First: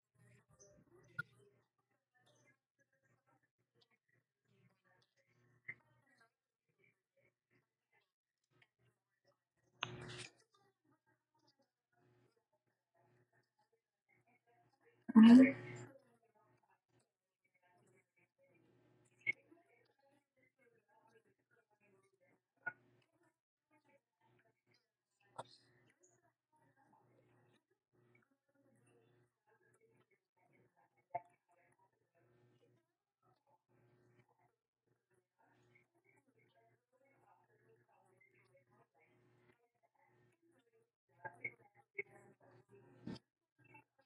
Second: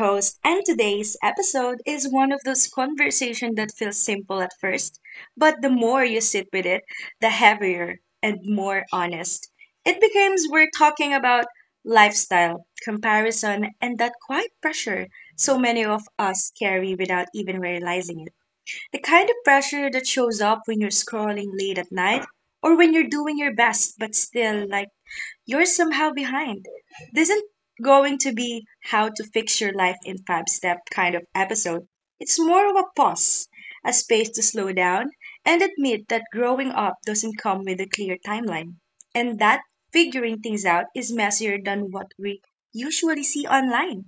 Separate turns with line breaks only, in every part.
host, and today's episode is one of those conversations that feels simple at first, but the more you sit with it, the heavier and more honest it becomes. We're talking about lifestyle, comparison, and that quiet pressure so many of us carry without even realizing it. The kind of pressure that shows up when you're scrolling late at night or when you're doing your best but still like you're somehow behind. This isn't going to be how to fix your life in five step kind of episode. It's more of a pause, a space to slow down and admit that growing up doesn't come with a clear timeline, and that figuring things out is messier than what we usually see online.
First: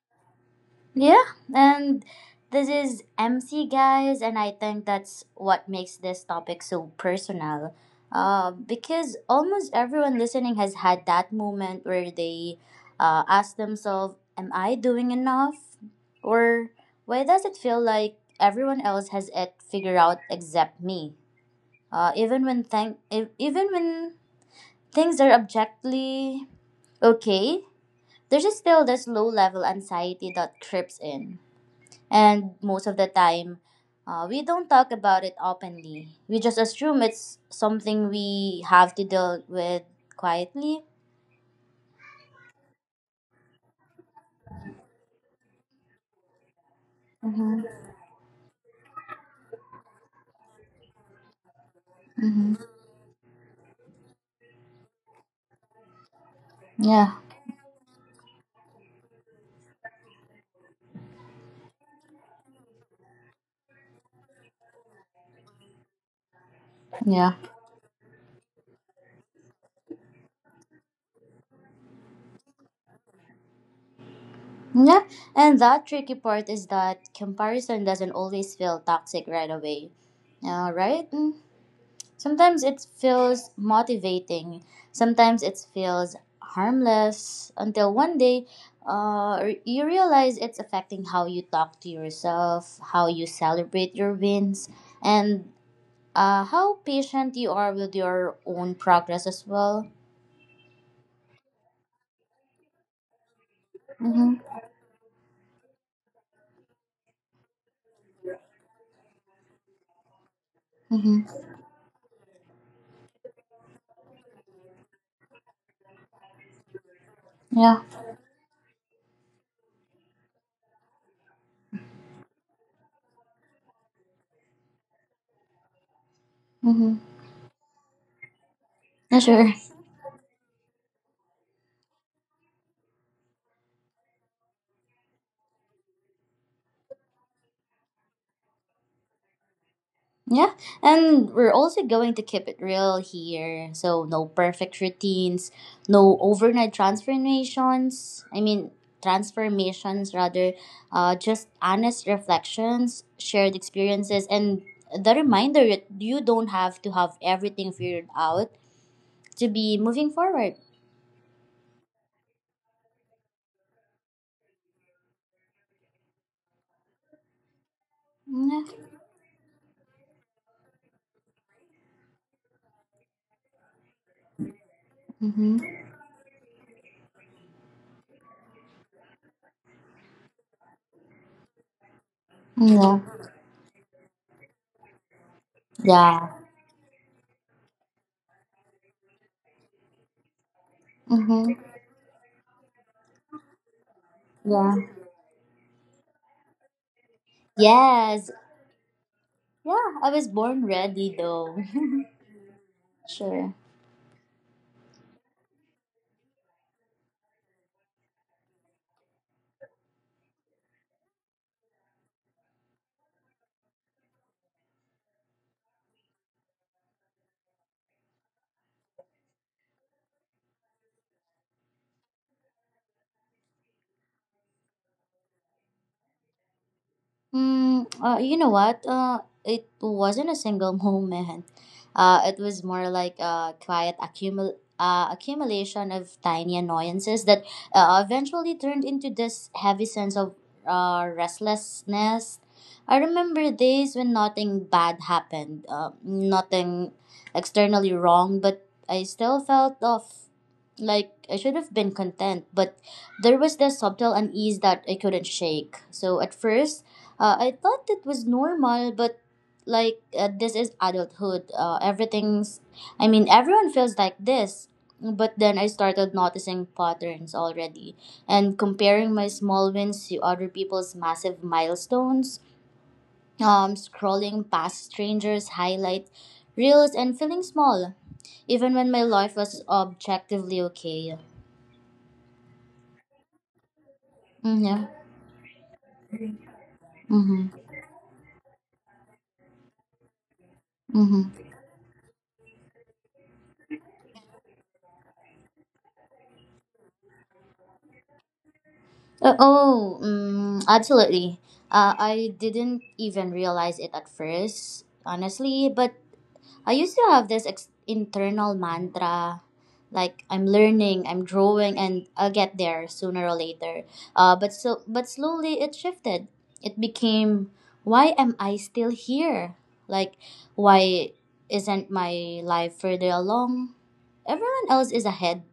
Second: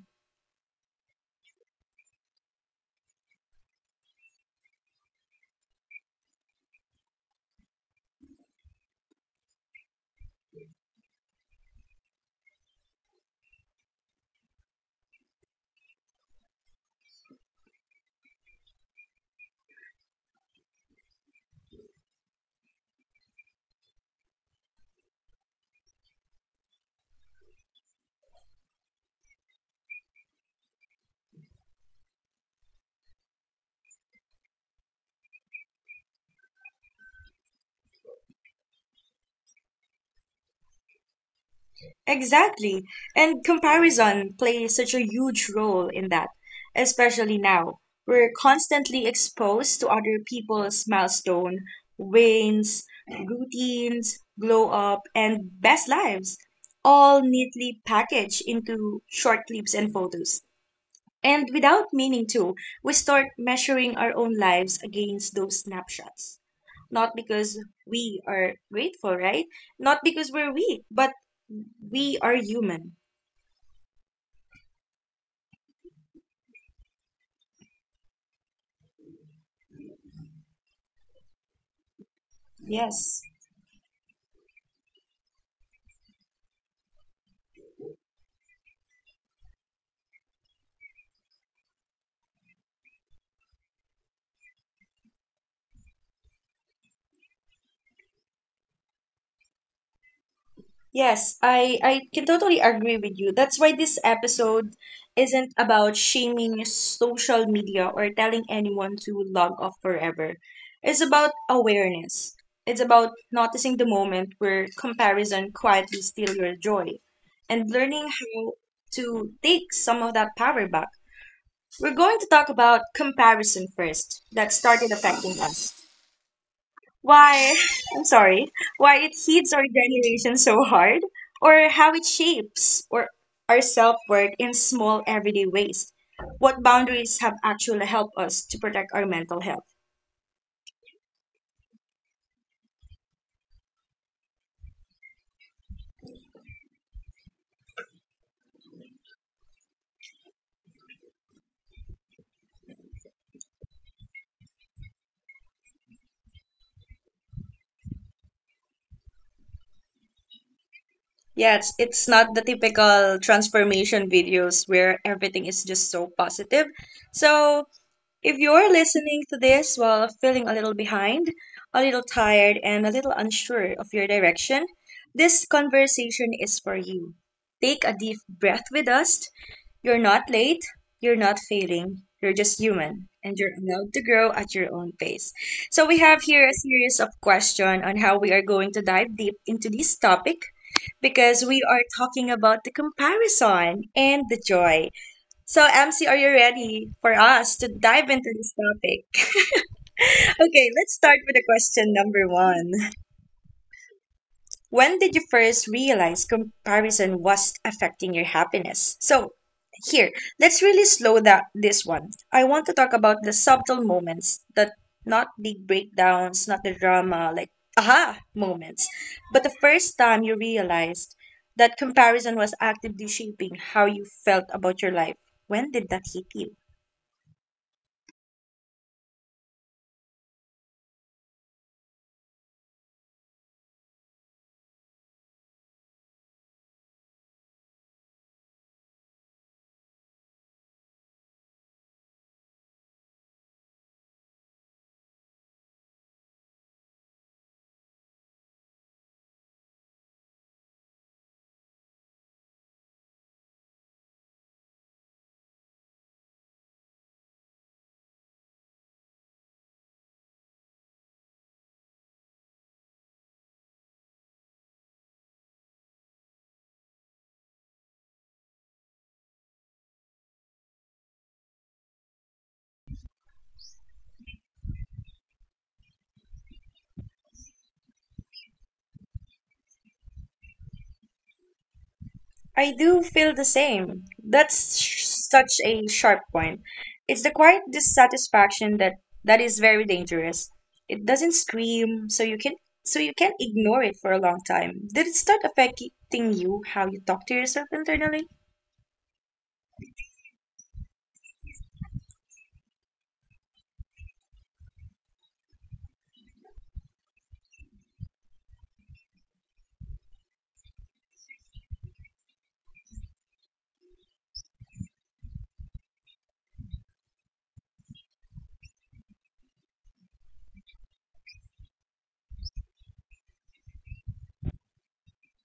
Yeah, and this is MC guys, and I think that's what makes this topic so personal. Because almost everyone listening has had that moment where they ask themselves, am I doing enough? Or why does it feel like everyone else has it figured out except me? Even when things are objectively okay, there's just still this low level anxiety that creeps in. And most of the time, we don't talk about it openly. We just assume it's something we have to deal with quietly.
Exactly. And comparison plays such a huge role in that, especially
Mm-hmm.
now. We're constantly exposed to other people's milestone,
Mm-hmm.
wins, routines, glow up, and best lives,
Yeah,
all neatly packaged into short clips and photos. And without meaning to, we start measuring our own lives against those snapshots, not
yeah,
because we are grateful, right? Not because we're weak, but we are human.
yeah. And that tricky part is that comparison doesn't always feel toxic right away. Right? Sometimes it
Yes.
feels motivating, sometimes it feels harmless until one day you realize it's affecting how you talk to yourself, how you celebrate your wins, and how patient you are with your own progress as well.
Yes, I can totally agree with you. That's why this
Mm-hmm.
episode isn't about shaming social media or telling anyone to log off forever. It's
Mm-hmm.
about awareness. It's about noticing the moment where comparison quietly steals your joy and
Yeah.
learning how to take some of that power back. We're going to talk about comparison first that started affecting us.
Mm-hmm.
Why, I'm sorry, why it
Yeah, sure.
hits our generation so hard, or how it shapes or our self-worth in small everyday ways. What boundaries have actually helped us to protect our mental health?
Yeah, and we're also going to keep it real here. So, no perfect routines, no overnight transformations. I mean, transformations, rather, just honest reflections, shared experiences, and the reminder that you don't have to have everything figured out to be moving forward.
Yeah, it's not the typical transformation videos where everything is just so positive. So if
Yeah.
you're listening to this while feeling a little behind, a little tired, and a little unsure of your direction, this
Mm-hmm.
conversation is for you. Take a deep breath with us. You're not late, you're not failing, you're just human,
Yeah.
and you're allowed to grow at your own pace. So, we have
Yeah.
here a series of questions on how we are going to dive deep into this topic because
Mm-hmm.
we are talking about the comparison and the
Yeah.
joy. So, MC, are you ready for us to dive
Yes.
into this topic?
Yeah, I was born
Okay, let's
ready
start with the
though.
question number one.
Sure.
When did you first realize comparison was affecting your happiness? So, here, let's really slow that this one. I want to talk about the subtle moments, that not big breakdowns, not the drama, like aha moments, but the first time you realized that comparison was actively shaping how you felt about your life. When did that hit you?
Mm, you know what? It wasn't a single moment. It was more like a quiet accumulation of tiny annoyances that eventually turned into this heavy sense of restlessness. I remember days when nothing bad happened, nothing externally wrong, but I still felt off. Like I should have been content, but there was this subtle unease that I couldn't shake. So at first, I thought it was normal, but this is adulthood. Everyone feels like this. But then I started noticing patterns already and comparing my small wins to other people's massive milestones, scrolling past strangers' highlight reels, and feeling small, even when my life was objectively okay.
I do feel the same. That's
Mm-hmm.
such a sharp point. It's the quiet
Mm-hmm.
dissatisfaction that that is very dangerous. It doesn't
Mm-hmm.
scream, so you can ignore it for a long time. Did it start affecting you how you talk to yourself internally?
Oh, Absolutely. I didn't even realize it at first, honestly, but I used to have this internal mantra like I'm learning, I'm growing, and I'll get there sooner or later. But slowly it shifted. It became, why am I still here? Like, why isn't my life further along? Everyone else is ahead.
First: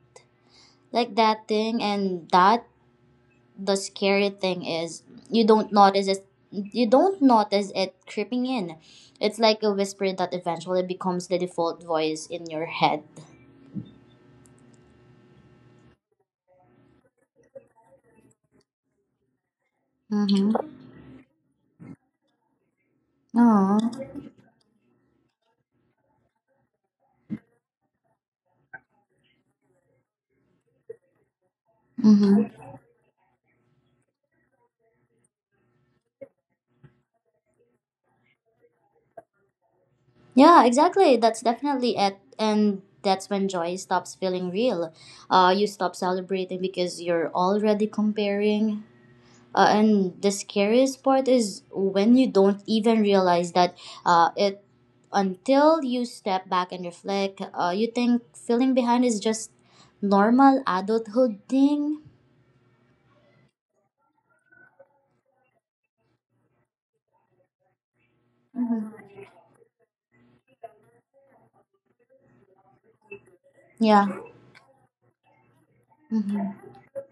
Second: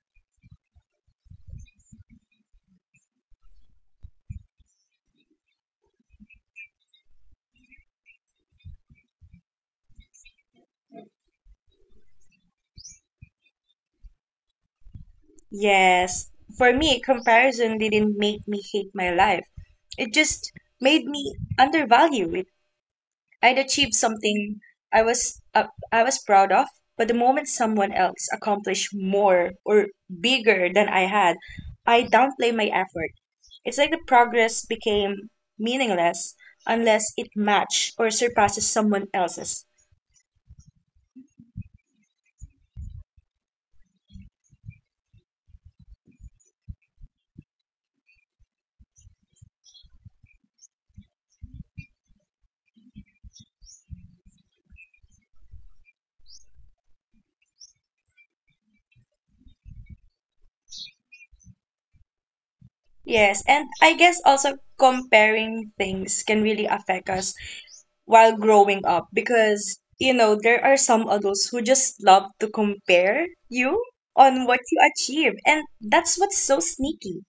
Like that thing and that The scary thing is, you don't notice it creeping in. It's like a whisper that eventually becomes the default voice in your head.
Yes. For me, comparison didn't make me hate my life. It just
Mm-hmm.
made me undervalue it. I'd achieved
Oh.
something I was proud of, but the moment someone else accomplished more or bigger than I had, I downplay
Mm-hmm.
my effort. It's like the progress became meaningless unless it matched or surpasses someone else's.
Yeah, exactly, that's definitely it, and that's when joy stops feeling real. You stop celebrating because you're already comparing. And the scariest part is when you don't even realize that it until you step back and reflect. You think feeling behind is just normal adulthood thing.
Yes, and I guess also comparing things can really affect us while growing
Mhm.
up because you know there are some adults who just love to compare you
Yeah.
on what you achieve, and that's what's so
Hmm.
sneaky.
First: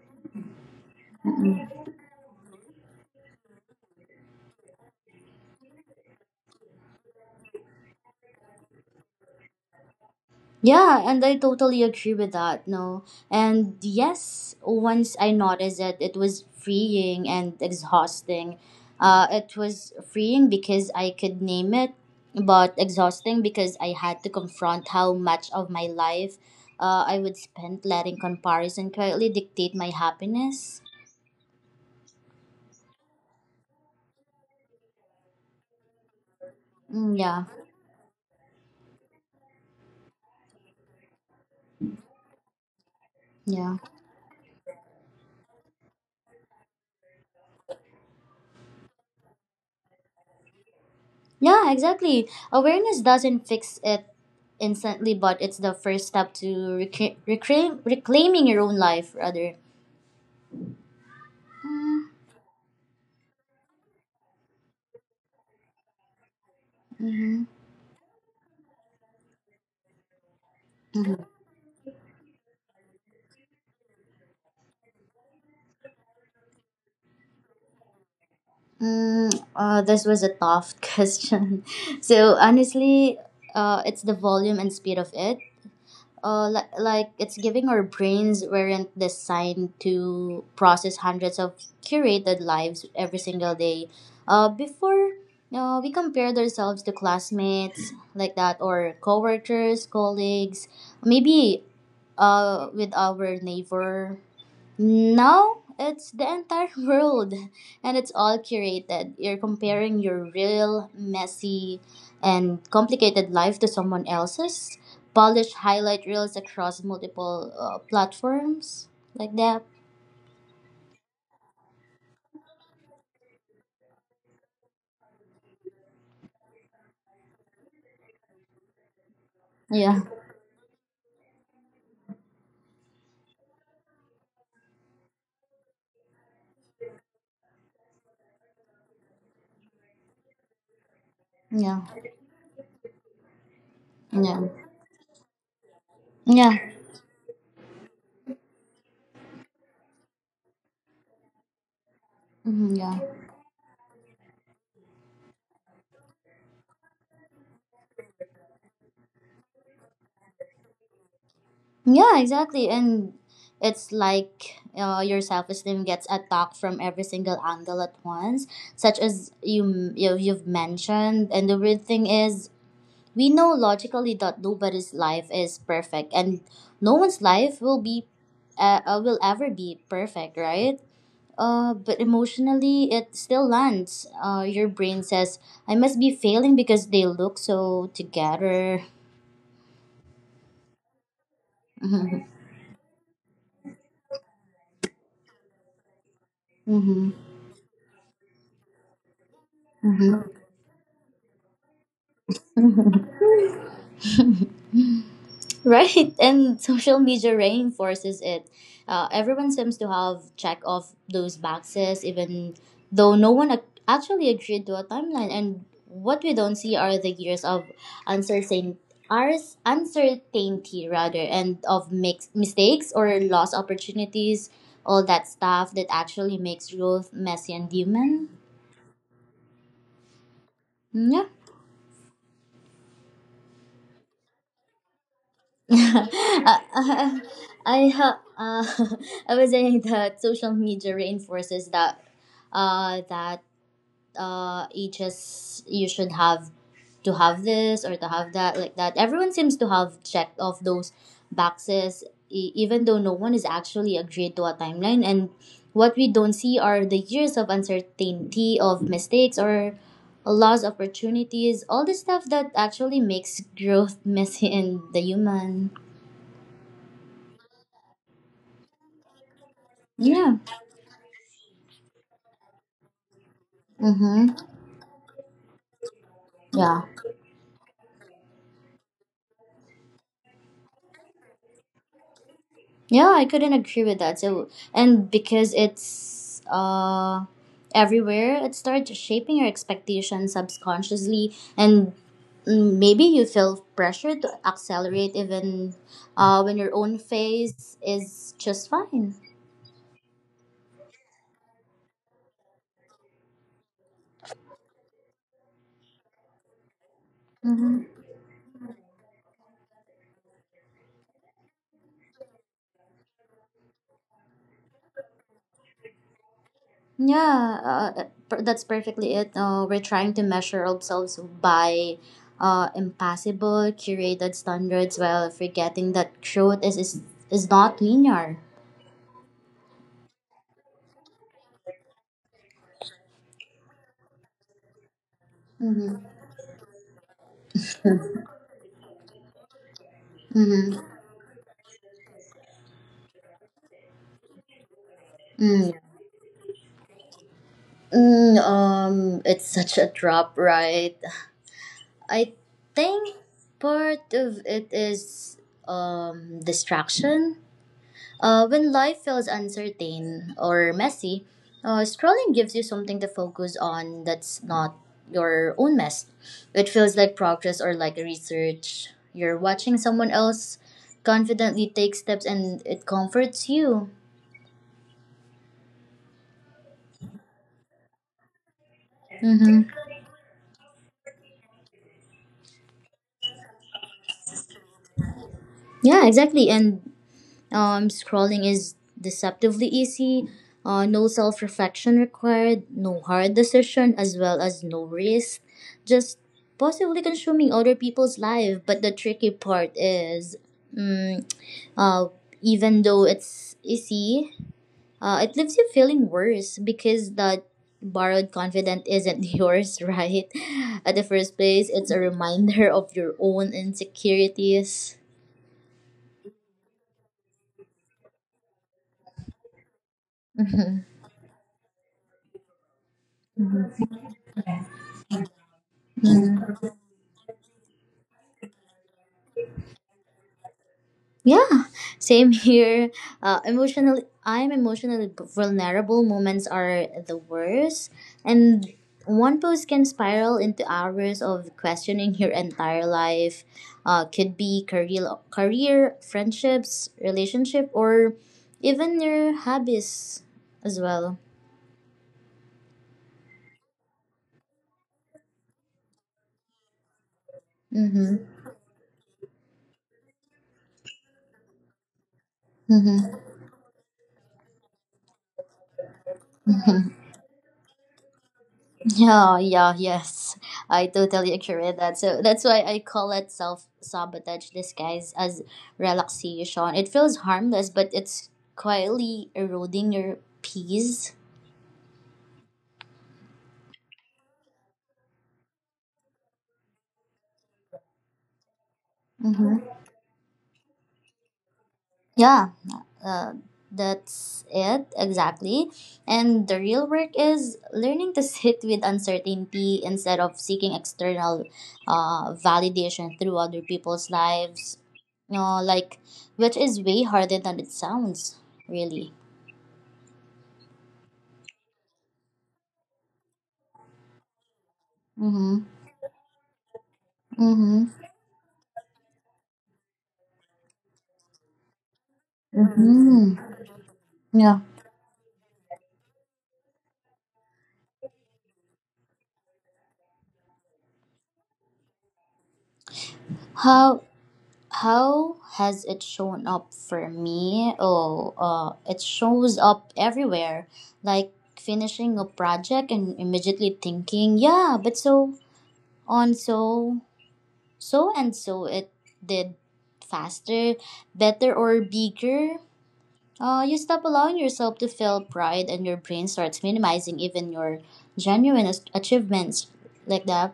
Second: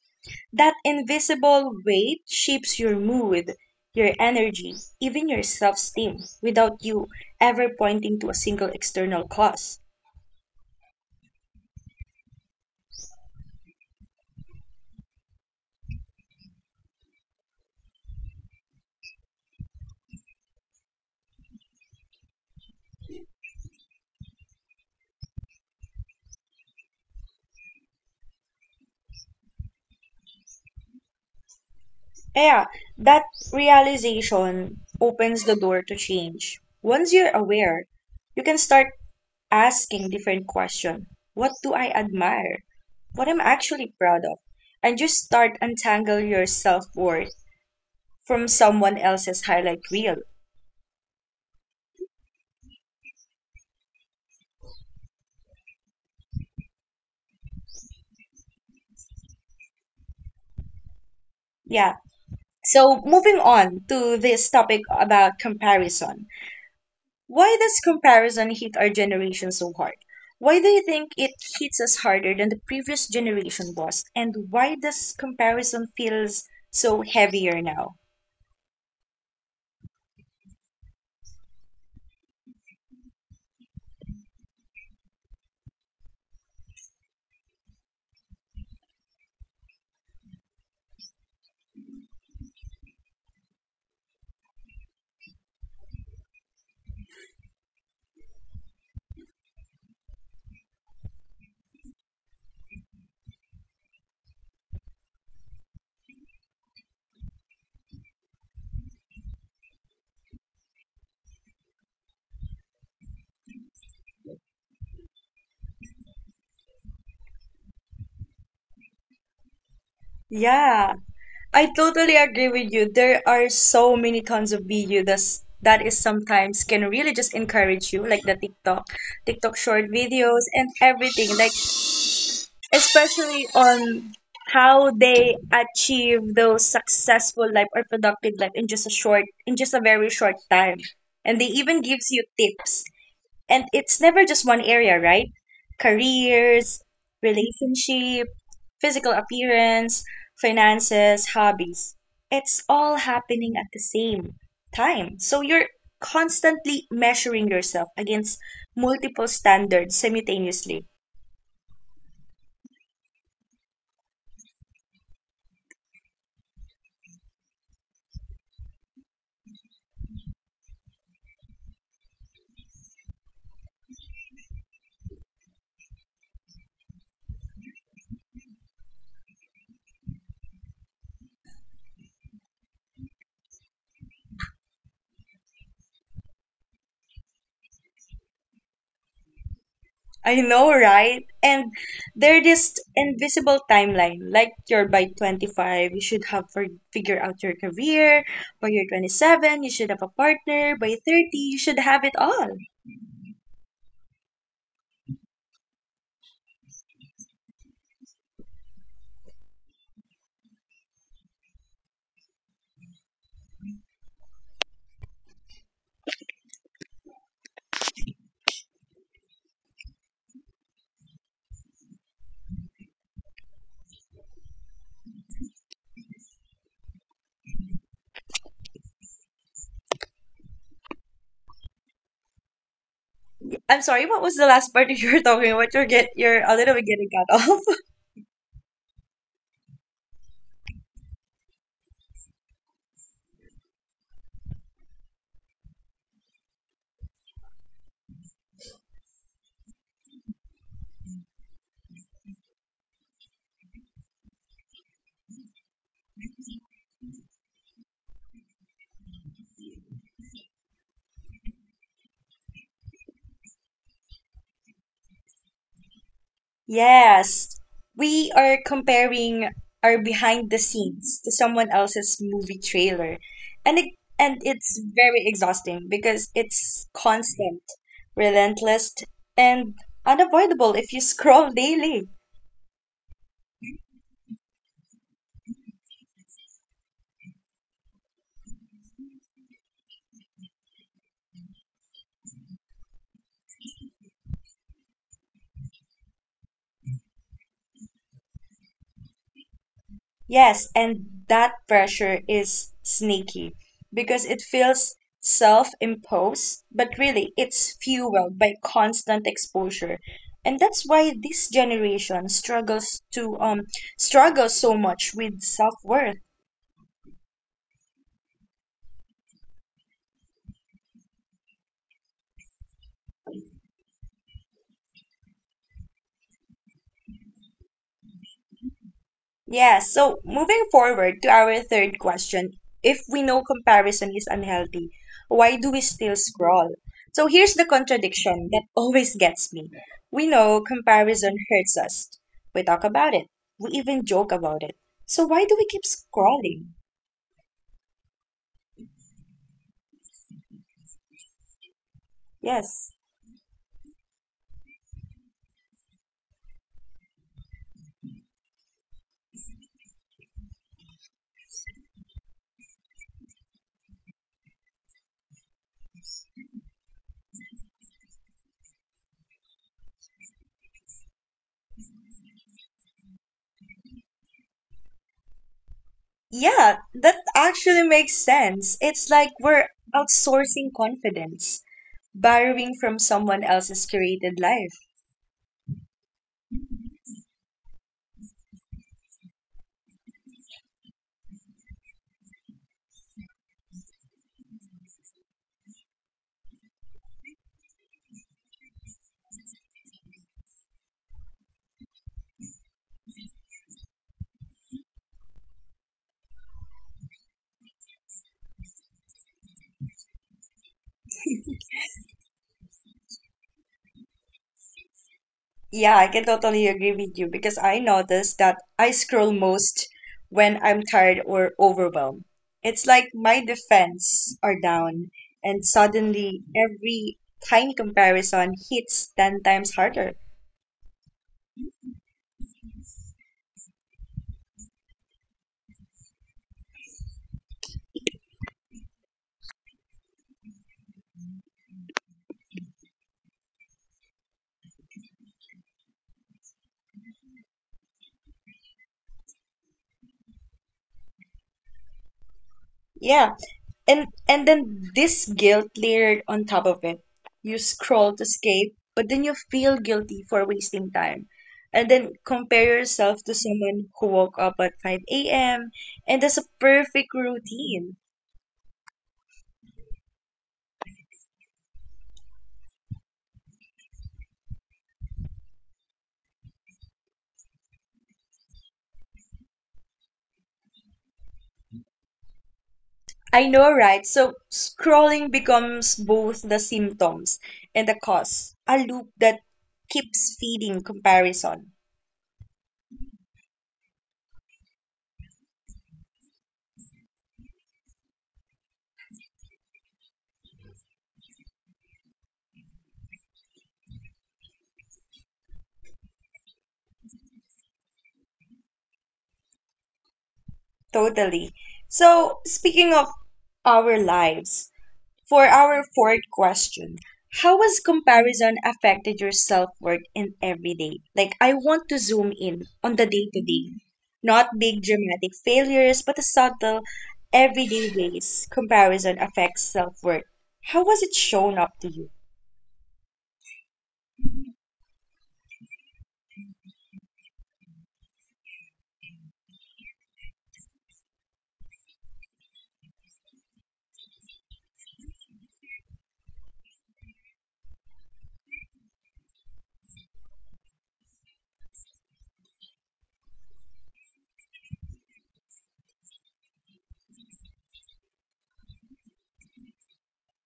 That invisible weight shapes your mood, your energy, even your self-esteem without you ever pointing to a single external cause.
Yeah, and I totally agree with that. No. And yes, once I noticed it, it was freeing and exhausting. It was freeing because I could name it, but exhausting because I had to confront how much of my life I would spend letting comparison quietly dictate my happiness.
Yeah, that realization opens the door to change.
Mm,
Once
yeah,
you're aware, you can start asking different question. What do I admire? What I'm
yeah.
actually proud of? And just start untangle your self-worth from someone else's highlight reel.
Yeah, exactly. Awareness doesn't fix it instantly, but it's the first step to reclaiming your own life, rather. Mm-hmm.
Yeah. So moving on to this topic about comparison.
Mm-hmm.
Why does comparison hit our generation so hard? Why do you
Mm-hmm.
think it hits us harder than the previous generation was? And why does comparison feels so heavier now?
This was a tough question. So honestly, it's the volume and speed of it. Like it's giving our brains weren't designed to process hundreds of curated lives every single day. Before, we compared ourselves to classmates like that, or coworkers, colleagues, maybe with our neighbor. No, it's the entire world, and it's all curated. You're comparing your real, messy, and complicated life to someone else's polished highlight reels across multiple platforms like that.
Yeah, I totally agree with you. There are so many tons of video that is sometimes can really just encourage you, like the TikTok, TikTok
Yeah,
short videos and everything, like especially on how they achieve those successful life or productive life in just a short in just a very short time. And they
yeah,
even gives you tips, and it's
yeah,
never just one area, right?
yeah,
Careers, relationship, physical appearance, finances, hobbies.
mhm,
It's
yeah,
all happening at the same time. So you're constantly measuring yourself against multiple standards simultaneously.
yeah, exactly. And it's like your self esteem gets attacked from every single angle at once, such as you've mentioned. And the weird thing is, we know logically that nobody's life is perfect, and no one's life will be will ever be perfect, right? But emotionally, it still lands. Your brain says, "I must be failing because they look so together."
I know, right? And there's this invisible timeline. Like you're by 25, you should have
Mm-hmm.
figure out your career. By your 27, you should have a
Mm-hmm.
partner. By 30, you should have it all.
Mm-hmm. Right, and social media reinforces it. Everyone seems to have checked off those boxes, even though no one actually agreed to a timeline. And what we don't see are the years of uncertain, uncertainty, rather, and of mistakes or lost opportunities, all that stuff that actually makes growth messy and human. Mm, yeah.
I'm sorry, what was the last part that you were talking about? You're a little bit
I,
getting cut off.
I, ha- uh, I was saying that social media reinforces that each is you should have to have this or to have that like that. Everyone seems to have checked off those boxes, even though no one is actually agreed to a timeline. And what we don't see are the years of uncertainty, of mistakes, or lost opportunities. All the stuff that actually makes growth messy and the human.
Yes, we are comparing our
Yeah.
behind the scenes to someone else's movie trailer. And it
Mm-hmm.
and it's very exhausting because
Yeah.
it's constant, relentless, and unavoidable if you scroll daily.
Yeah, I couldn't agree with that. So, and because it's everywhere, it starts shaping your expectations subconsciously, and maybe you feel pressure to accelerate even when your own phase is just fine.
Yes, and that pressure is sneaky because it feels self-imposed, but really it's fueled by constant exposure. And that's why this generation struggles to struggles so much with self-worth.
Yeah, that's perfectly it. We're trying to measure ourselves by impossible curated standards while forgetting that truth is not linear.
Yeah, so moving forward to our third question, if we know comparison is unhealthy, why do we
Mm-hmm.
still scroll? So here's the contradiction that always gets me. We know
Mm-hmm.
comparison hurts us. We talk about it. We even joke about it. So why do
Mm.
we keep scrolling?
It's such a drop, right? I
Yes.
think part of it is distraction. When life feels uncertain or messy, scrolling gives you something to focus on that's not your own mess. It feels like progress or like research. You're watching someone else confidently take steps and it comforts you.
Yeah, that actually makes sense. It's like
Mm-hmm.
we're outsourcing confidence, borrowing from someone else's curated life.
Yeah, exactly. And Scrolling is deceptively easy. No self reflection required, no hard decision, as well as no risk. Just possibly consuming other people's life. But the tricky part is, mm, uh, even though it's easy, it leaves you feeling worse because that borrowed confidence isn't yours, right? At the first place, it's a reminder of your own insecurities.
Yeah, I can totally agree with you because I notice that I scroll most when I'm tired or overwhelmed. It's like my defense are down, and suddenly
Mhm.
every tiny comparison hits 10 times harder.
Yeah, same here. I'm emotionally vulnerable. Moments are the worst, and one post can spiral into hours of questioning your entire life. Could be career, friendships, relationship, or even your hobbies as well.
Yeah, and then this guilt layered on top of it. You scroll to
Mm-hmm.
escape, but then you feel guilty for wasting time. And then compare
Mm-hmm.
yourself to someone who woke up at 5 a.m. and has a
Mm-hmm.
perfect routine.
Yeah, yeah, yes. I totally agree with that. So that's why I call it self sabotage disguised as relaxation. It feels harmless, but it's quietly eroding your peace.
I know, right? So scrolling becomes both the symptoms and the cause, a loop
Mm-hmm.
that keeps feeding comparison.
Yeah, uh, that's it, exactly. And the real work is learning to sit with uncertainty instead of seeking external validation through other people's lives. You know, like, which is way harder than it sounds, really.
Totally. So, speaking of our lives, for
Mm-hmm.
our fourth question, how
Mm-hmm.
has comparison affected your self-worth in everyday? Like, I want to zoom in on the
Mm-hmm.
day-to-day,
Yeah.
not big dramatic failures, but the subtle everyday ways comparison affects self-worth. How has it shown up to you?
How how has it shown up for me? Oh, it shows up everywhere. Like, finishing a project and immediately thinking, yeah, but so so and so it did faster, better, or bigger. You stop allowing yourself to feel pride and your brain starts minimizing even your genuine achievements like that.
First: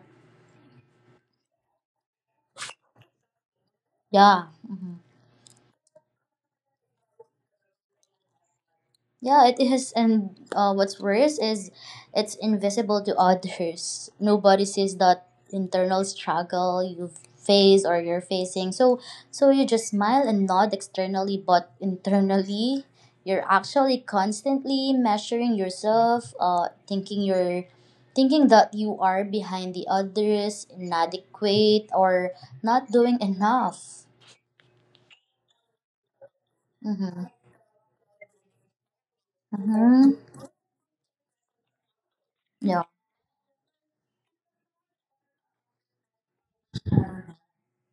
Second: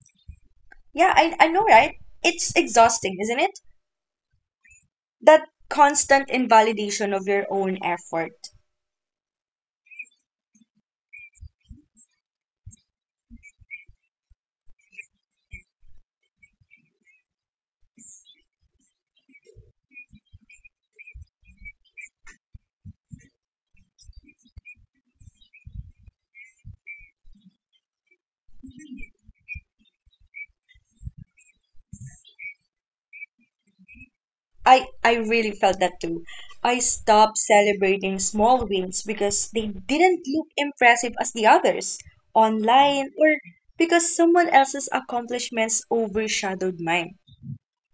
Yeah, I know, right? It's exhausting, isn't it?
Yeah. Mm-hmm.
That constant invalidation of your own effort.
Yeah, it is, and what's worse is it's invisible to others. Nobody sees that internal struggle you face or you're facing. So, so you just smile and nod externally, but internally, you're actually constantly measuring yourself, thinking that you are behind the others, inadequate, or not doing enough.
I really felt that too. I
Mm-hmm.
stopped celebrating small wins because they
Mm-hmm.
didn't look impressive as the others
Yeah.
online or because someone else's accomplishments overshadowed mine.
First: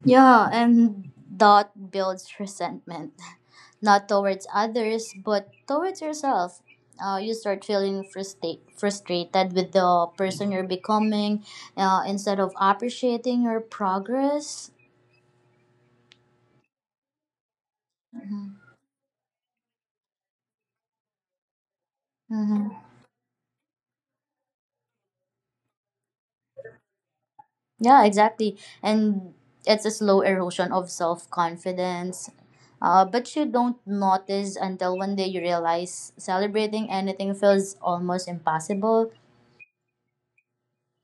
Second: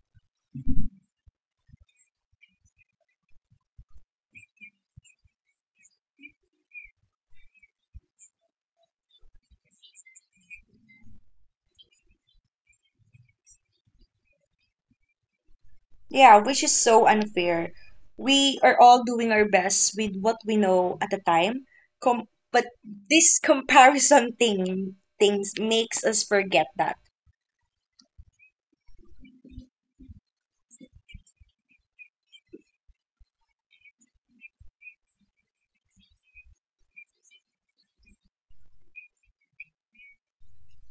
Yeah, and that builds resentment, not towards others, but towards yourself. You start feeling frustrated with the person you're becoming instead of appreciating your progress.
Yeah, which is so unfair.
Hmm.
We are all doing our best with what we know at the time. Com but this comparison thing things makes us forget that.
Yeah, exactly. And it's a slow erosion of self confidence. But you don't notice until one day you realize celebrating anything feels almost impossible.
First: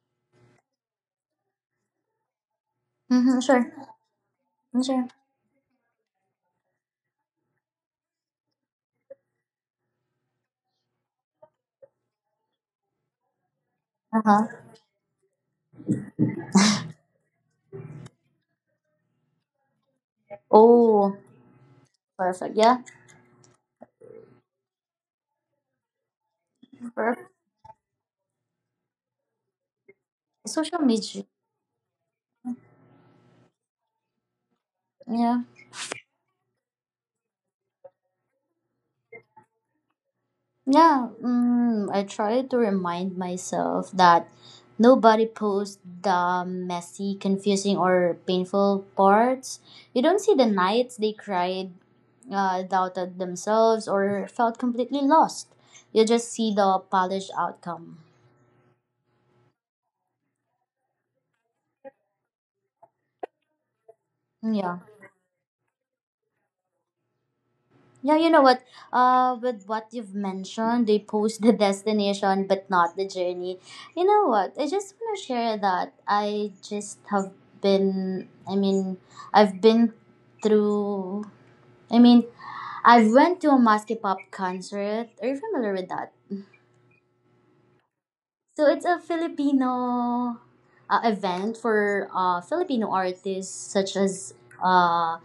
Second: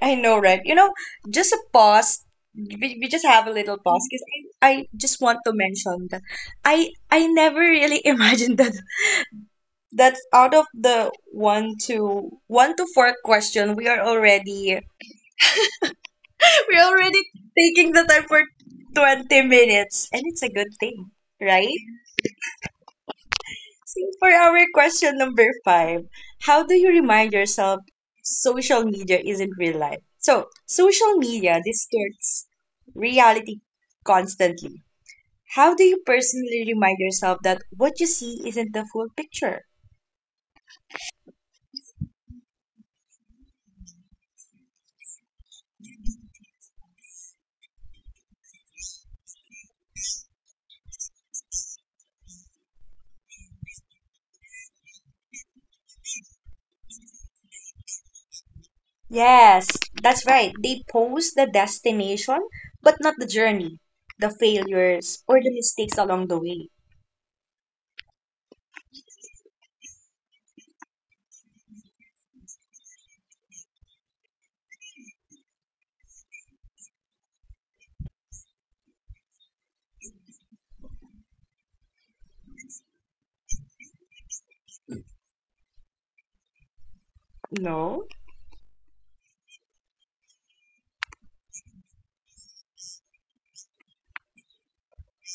I know, right? You know, just a pause. We just
Mm-hmm,
have a little
sure.
pause because I
Sure.
just want to mention that I never really imagined that that out of the one to four question we are
Uh-huh.
already we're already taking the time for 20 minutes, and it's a good thing,
Oh,
right?
perfect. Yeah,
So, for our question number five, how do you remind
perfect.
yourself social media isn't real life? So,
Social
social
media.
media distorts reality constantly.
Yeah,
How do you personally remind yourself that what you see isn't the full picture?
yeah. I try to remind myself that nobody posts the messy, confusing, or painful parts. You don't see the nights they cried, doubted themselves, or felt completely lost. You just see the polished outcome.
Yes, that's right. They post the destination, but not the journey, the
Yeah.
failures, or the mistakes along the way.
Yeah, you know what? With what you've mentioned, they post the destination but not the journey. You know what? I just want to share that been. I mean, I've been through. I mean, I went to a Maske Pop concert. Are you familiar with that?
No?
So it's a Filipino event for Filipino artists such as uh,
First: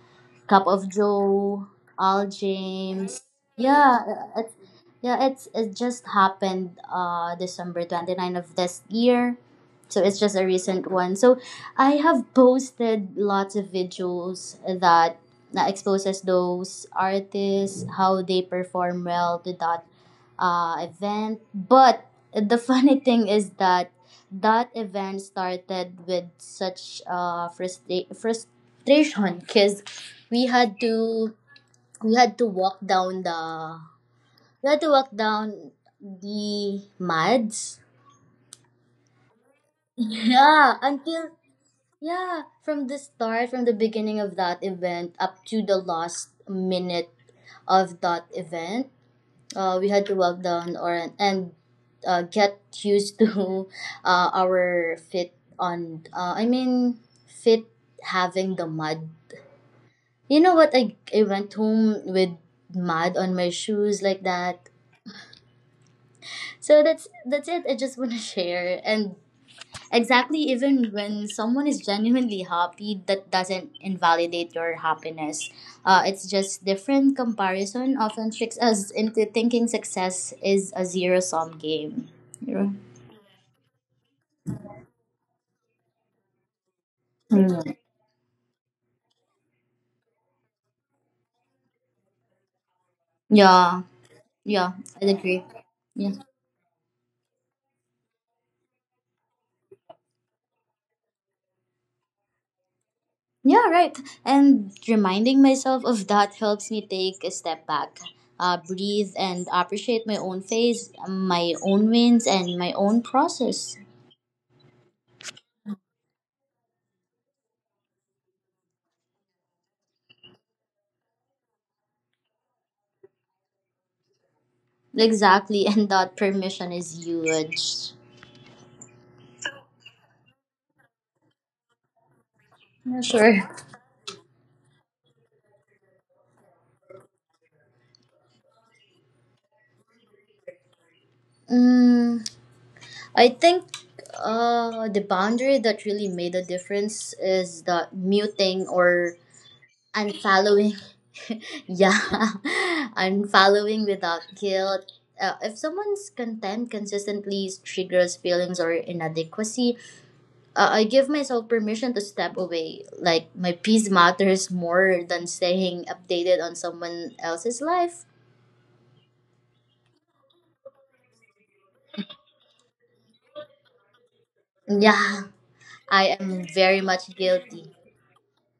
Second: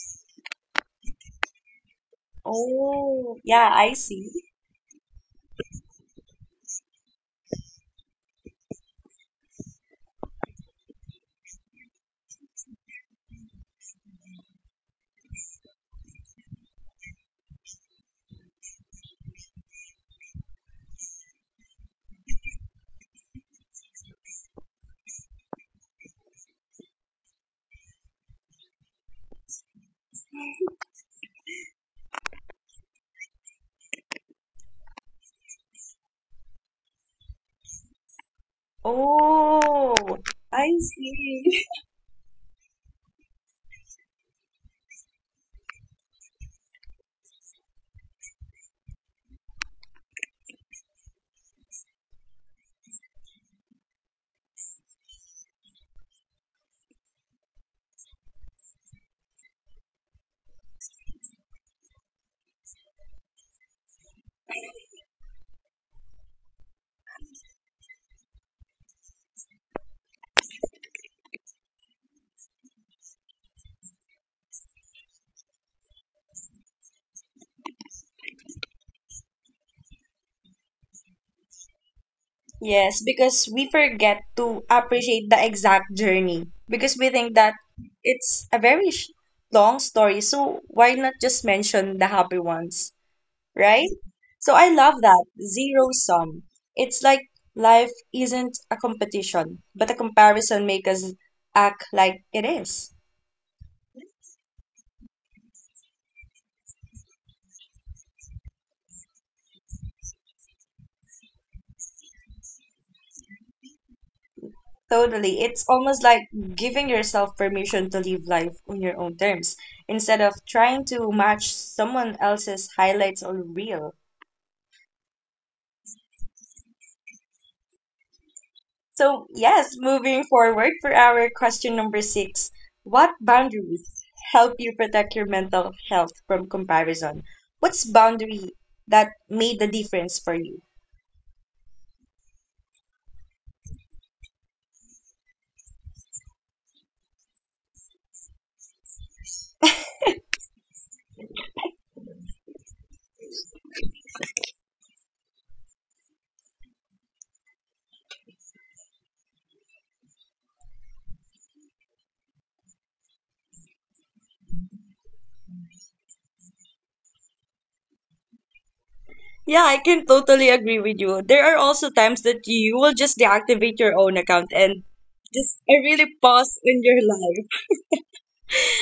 Cup of Joe, Al James.
Oh, yeah, I
Yeah,
see.
uh, it's yeah, it's — it just happened December 29 of this year. So it's just a recent one. So I have posted lots of videos that that exposes those artists how they perform well to that event. But the funny thing is that that event started with such frustration because we had to we had to walk down we had to walk down the mads
Oh, I
yeah until
see.
yeah from the start, from the beginning of that event up to the last minute of that event, we had to walk down, or and get used to our fit on I mean fit, having the mud. You know what? I went home with mud on my shoes like that. So that's it. I just want to share and exactly, even when someone is genuinely happy, that doesn't invalidate your happiness. It's just different. Comparison often tricks us into thinking success is a zero sum game. Yeah.
Yes, because we forget to appreciate the exact journey because we think that
Mm.
it's a very sh long story. So why not just mention the happy ones,
Yeah,
right? So I
yeah,
love
I
that
agree.
zero
Yeah.
sum. It's like life isn't a competition, but a comparison makes us act like it is.
Yeah, right. And reminding myself of that helps me take a step back, breathe, and appreciate my own phase, my own wins, and my own process.
Totally. It's almost like giving yourself permission to live life on your own terms instead of trying to match someone else's highlights or reel.
Exactly, and that permission is huge.
So, yes, moving forward for our question number six, what
Yeah, sure.
boundaries help you protect your mental health from comparison? What's boundary that made the difference for you?
Mm, I think the boundary that really made a difference is the muting or unfollowing. Yeah, unfollowing without guilt. If someone's content consistently triggers feelings or inadequacy, I give myself permission to step away. Like, my peace matters more than staying updated on someone else's life.
Yeah, I can totally agree with you. There are also times that you will just deactivate your own account and
Yeah.
just I really
I
pause
am
in your
very much
life.
guilty.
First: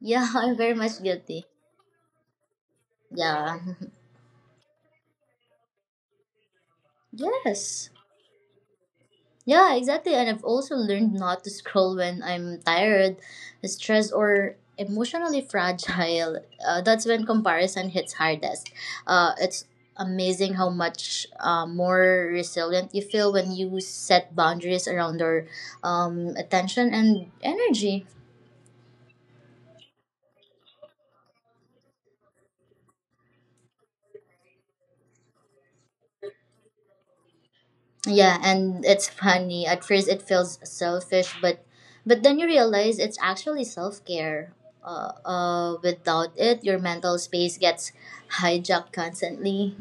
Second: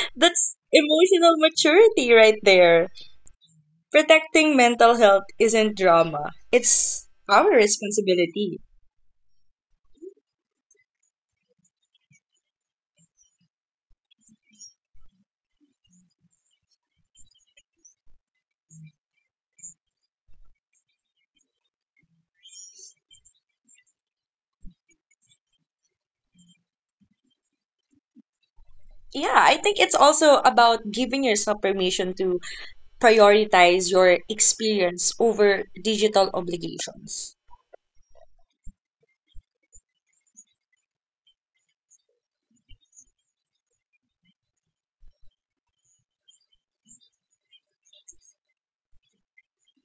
Yeah,
That's
I'm very much
emotional
guilty.
maturity right there.
Yeah.
Protecting mental health isn't drama, it's our
Yes.
responsibility.
Yeah, exactly. And I've also learned not to scroll when I'm tired, stressed, or emotionally fragile. That's when comparison hits hardest. It's amazing how much more resilient you feel when you set boundaries around your attention and energy.
Yeah, I think it's also about giving yourself permission to prioritize your experience over digital obligations.
Yeah, and it's funny. At first, it feels selfish, but then you realize it's actually self care. Without it, your mental space gets hijacked constantly.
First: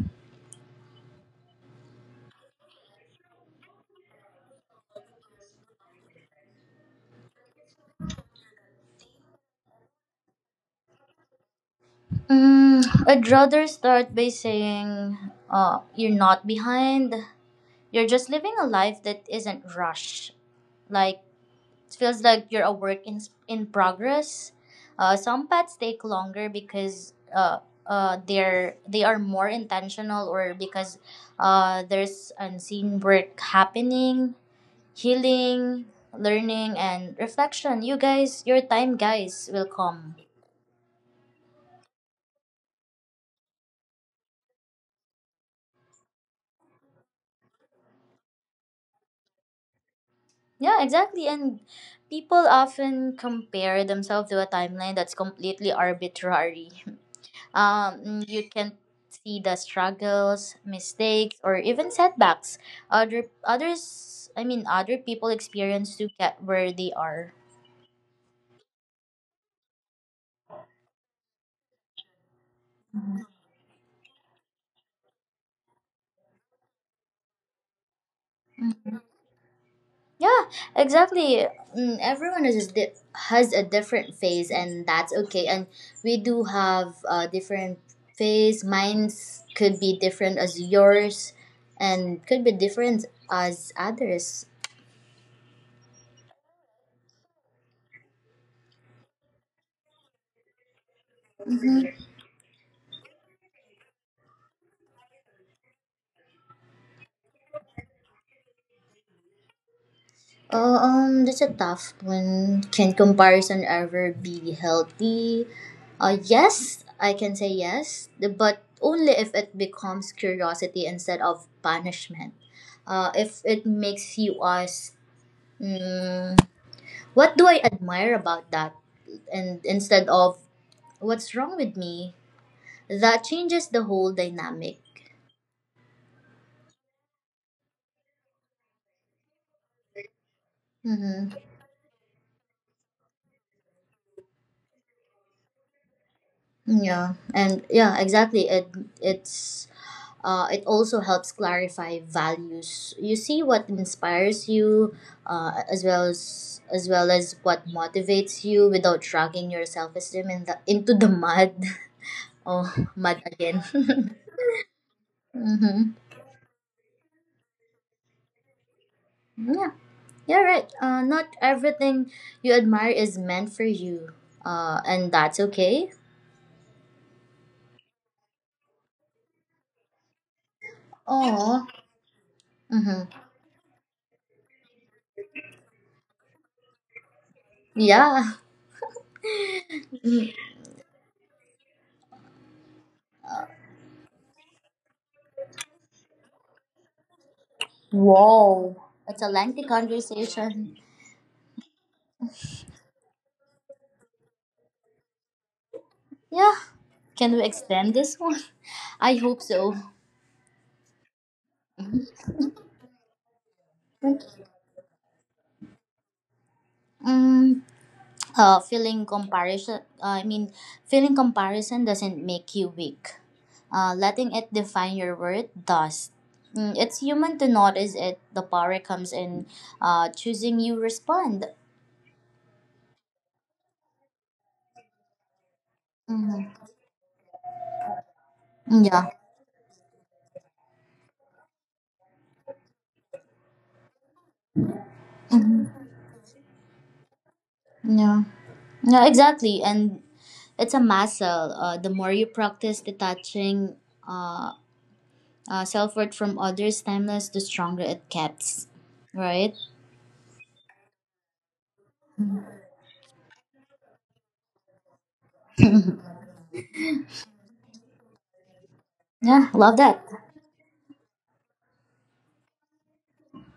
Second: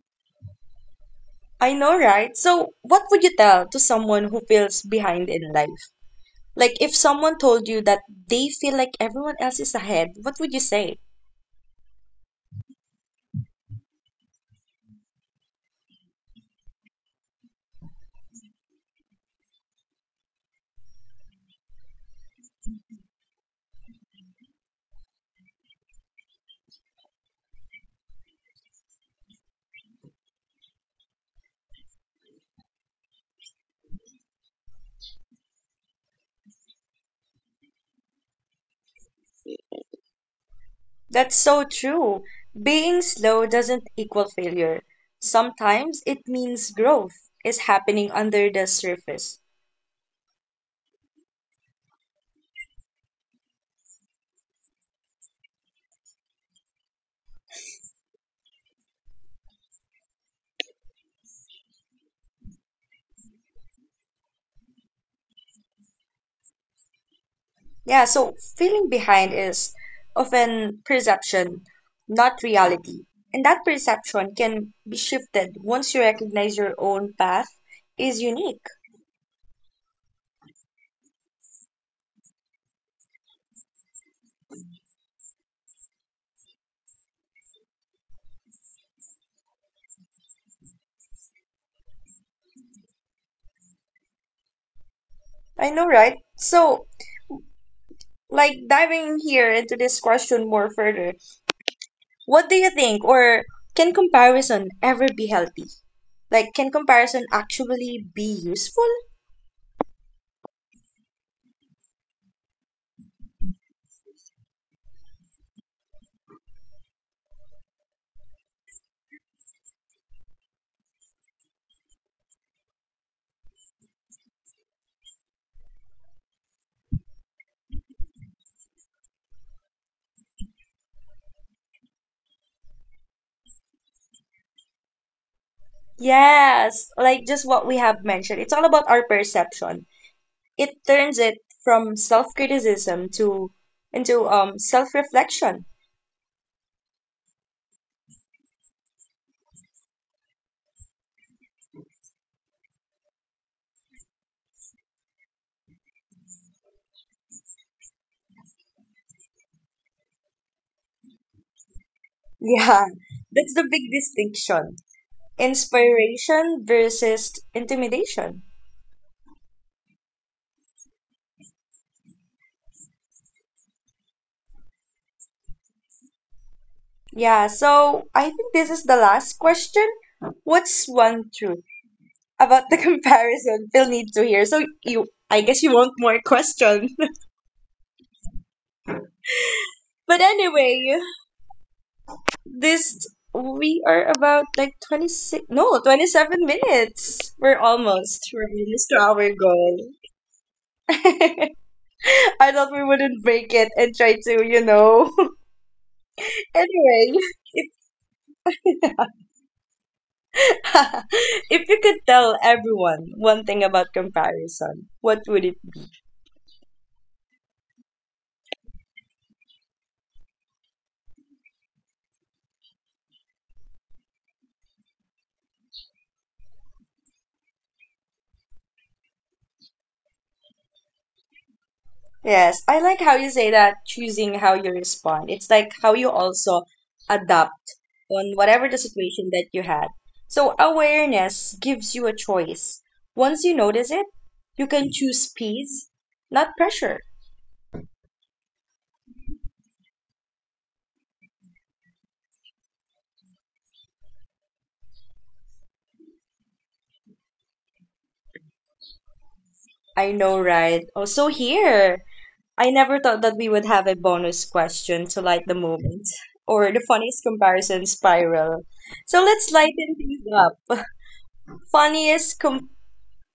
I know, right? So, what would you tell to someone who feels behind in life? Like, if someone told you that they feel like everyone else is ahead, what would you say?
I'd rather start by saying, you're not behind. You're just living a life that isn't rushed. Like, it feels like you're a work in progress. Some paths take longer because they are more intentional, or because there's unseen work happening, healing, learning, and reflection. You guys, your time, guys, will come.
That's so true. Being slow doesn't equal failure. Sometimes it means growth is happening under the surface.
Yeah, exactly. And people often compare themselves to a timeline that's completely arbitrary. You can see the struggles, mistakes, or even setbacks other others I mean other people experience to get where they are.
Yeah, so feeling behind is often perception, not reality. And that perception can be shifted once you recognize your own path is unique.
Mhm. Yeah, exactly. Everyone is has a different phase, and that's okay. And we do have a different phase. Mine's could be different as yours, and could be different as others.
I know, right? So, like diving here into this question more further, what do you think, or can comparison ever be healthy? Like, can comparison actually be useful?
Oh, that's a tough one. Can comparison ever be healthy? Yes, I can say yes, but only if it becomes curiosity instead of punishment. If it makes you ask, mm, what do I admire about that? And instead of, what's wrong with me? That changes the whole dynamic.
Yes, like just what we have mentioned. It's all about our perception. It turns
Mm-hmm.
it from self-criticism to into self-reflection.
Yeah, and yeah, exactly. It's it also helps clarify values. You see what inspires you, as well as what motivates you, without dragging your self esteem in the into the mud. Oh,
Yeah,
mud
that's
again.
the big distinction.
Mm-hmm.
Inspiration versus intimidation.
Yeah, you're right. Not everything you admire is meant for you. And that's okay.
Yeah, so I think this is the last question. What's one
Oh,
truth about the
mm-hmm.
comparison Phil needs to hear? So you, I guess you want more questions.
Yeah.
But
Mhm.
anyway, this we are about like 26 no, 27 minutes. We're almost. We're
Whoa,
almost to
it's a
our
lengthy
goal.
conversation.
I thought we wouldn't break it and try to, you know.
Yeah, can
Anyway,
we extend this one? I hope so.
if you could tell everyone one thing about comparison, what would it.
Mm, uh, feeling comparison, uh, I mean, feeling comparison doesn't make you weak. Letting it define your worth does. Mm, it's human to notice it. The power comes in choosing you respond.
Yes, I like how you say that choosing how you respond. It's like how you
Mm-hmm.
also adapt on whatever the
Yeah.
situation that you had. So awareness gives you a choice. Once you notice it, you can choose
Hmm.
peace, not pressure.
Yeah. Yeah, exactly. And it's a muscle. The more you practice detaching uh, self worth from others' timeless, the stronger it gets. Right?
I know, right? Also here, I never thought that we would have a bonus question to light the
Yeah,
moment or the funniest comparison spiral. So let's
love that.
lighten things up. Funniest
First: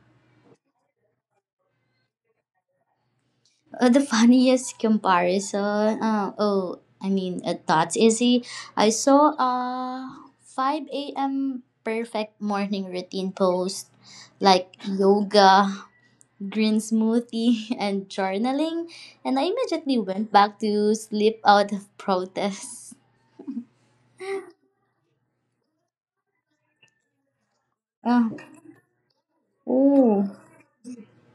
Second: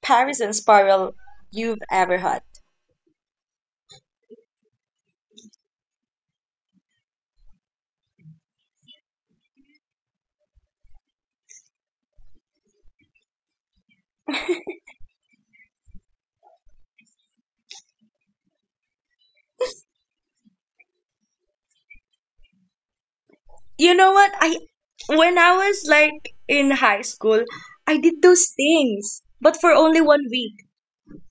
comparison spiral you've ever had.
The funniest comparison. That's easy. I saw a 5 a.m. perfect morning routine post, like yoga, green smoothie, and journaling, and I immediately went back to sleep out of protest.
You know what? I when I was like in high school, I did
Uh,
those things, but for only
oh,
1 week.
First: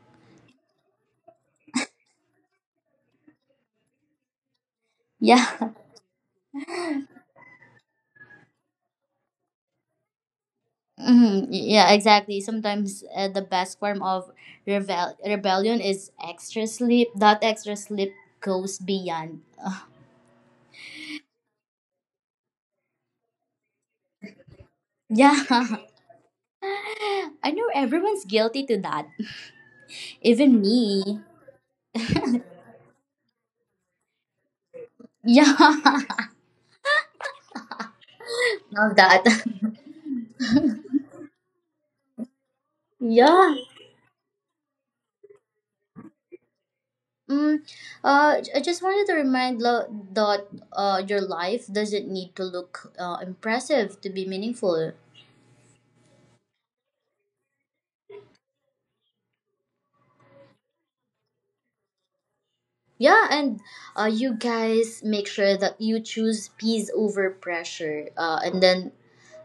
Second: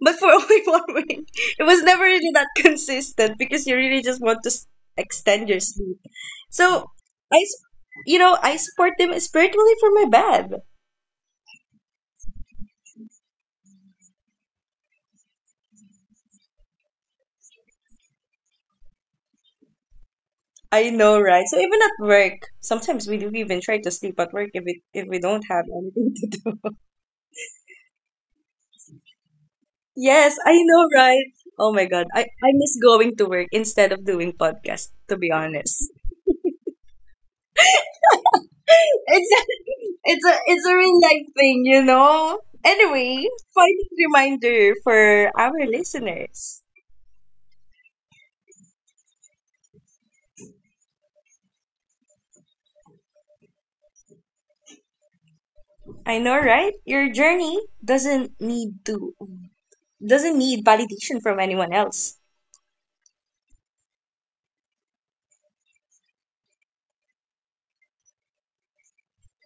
But for only 1 week. It was never really that consistent because you really just want to extend your
yeah.
sleep. So I, s- you know, I support them spiritually for my bed.
Mm-hmm. Yeah, exactly. Sometimes the best form of rebellion is extra sleep. That extra sleep goes beyond.
I know, right? So even at work, sometimes we do even try to sleep at work if we don't have
Yeah.
anything to do.
I know everyone's guilty to that.
Yes, I
Even
know,
me.
right? Oh my God, I miss going to work instead of doing podcast, to be
Yeah.
honest.
Love that.
It's a, it's a real life thing, you know. Anyway,
Yeah.
final reminder for our listeners.
Mm, I just wanted to remind that your life doesn't need to look impressive to be meaningful.
I know, right? Your journey doesn't need to doesn't need validation from anyone else.
Yeah, and you guys make sure that you choose peace over pressure. And then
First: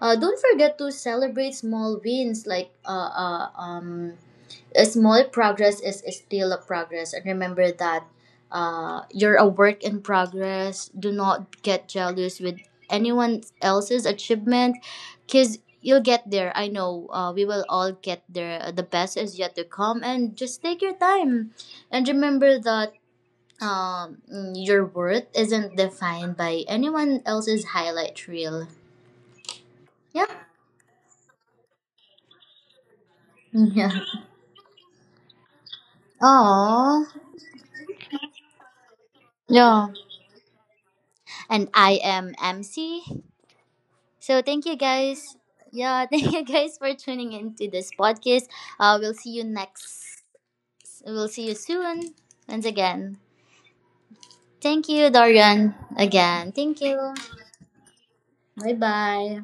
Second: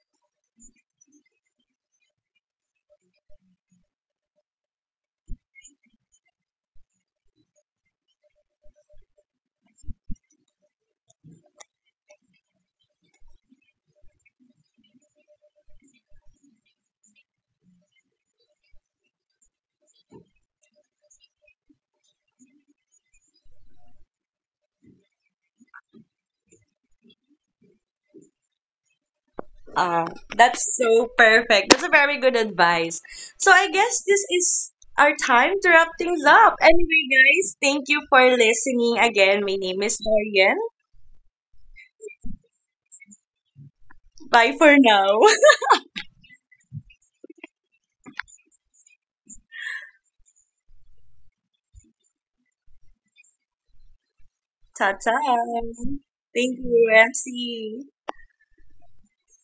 don't forget to celebrate small wins. Like, a small progress is still a progress. And remember that you're a work in progress. Do not get jealous with anyone else's achievement, because you'll get there. I know we will all get there. The best is yet to come. And just take your time. And remember that your worth isn't defined by anyone else's highlight reel.
Ah,
Yeah.
that's so perfect. That's a very good advice. So I
Yeah.
guess this is our time to wrap things up. Anyway,
Oh.
guys, thank you for listening again. My name
Yeah.
is Dorian.
And I am MC. So
Bye
thank
for
you
now.
guys. Yeah, thank you guys for tuning into this podcast. We'll see you next. We'll see you soon. Once again.
Ta
Thank you,
ta.
Dorian. Again.
Thank
Thank
you,
you.
MC.
Bye bye.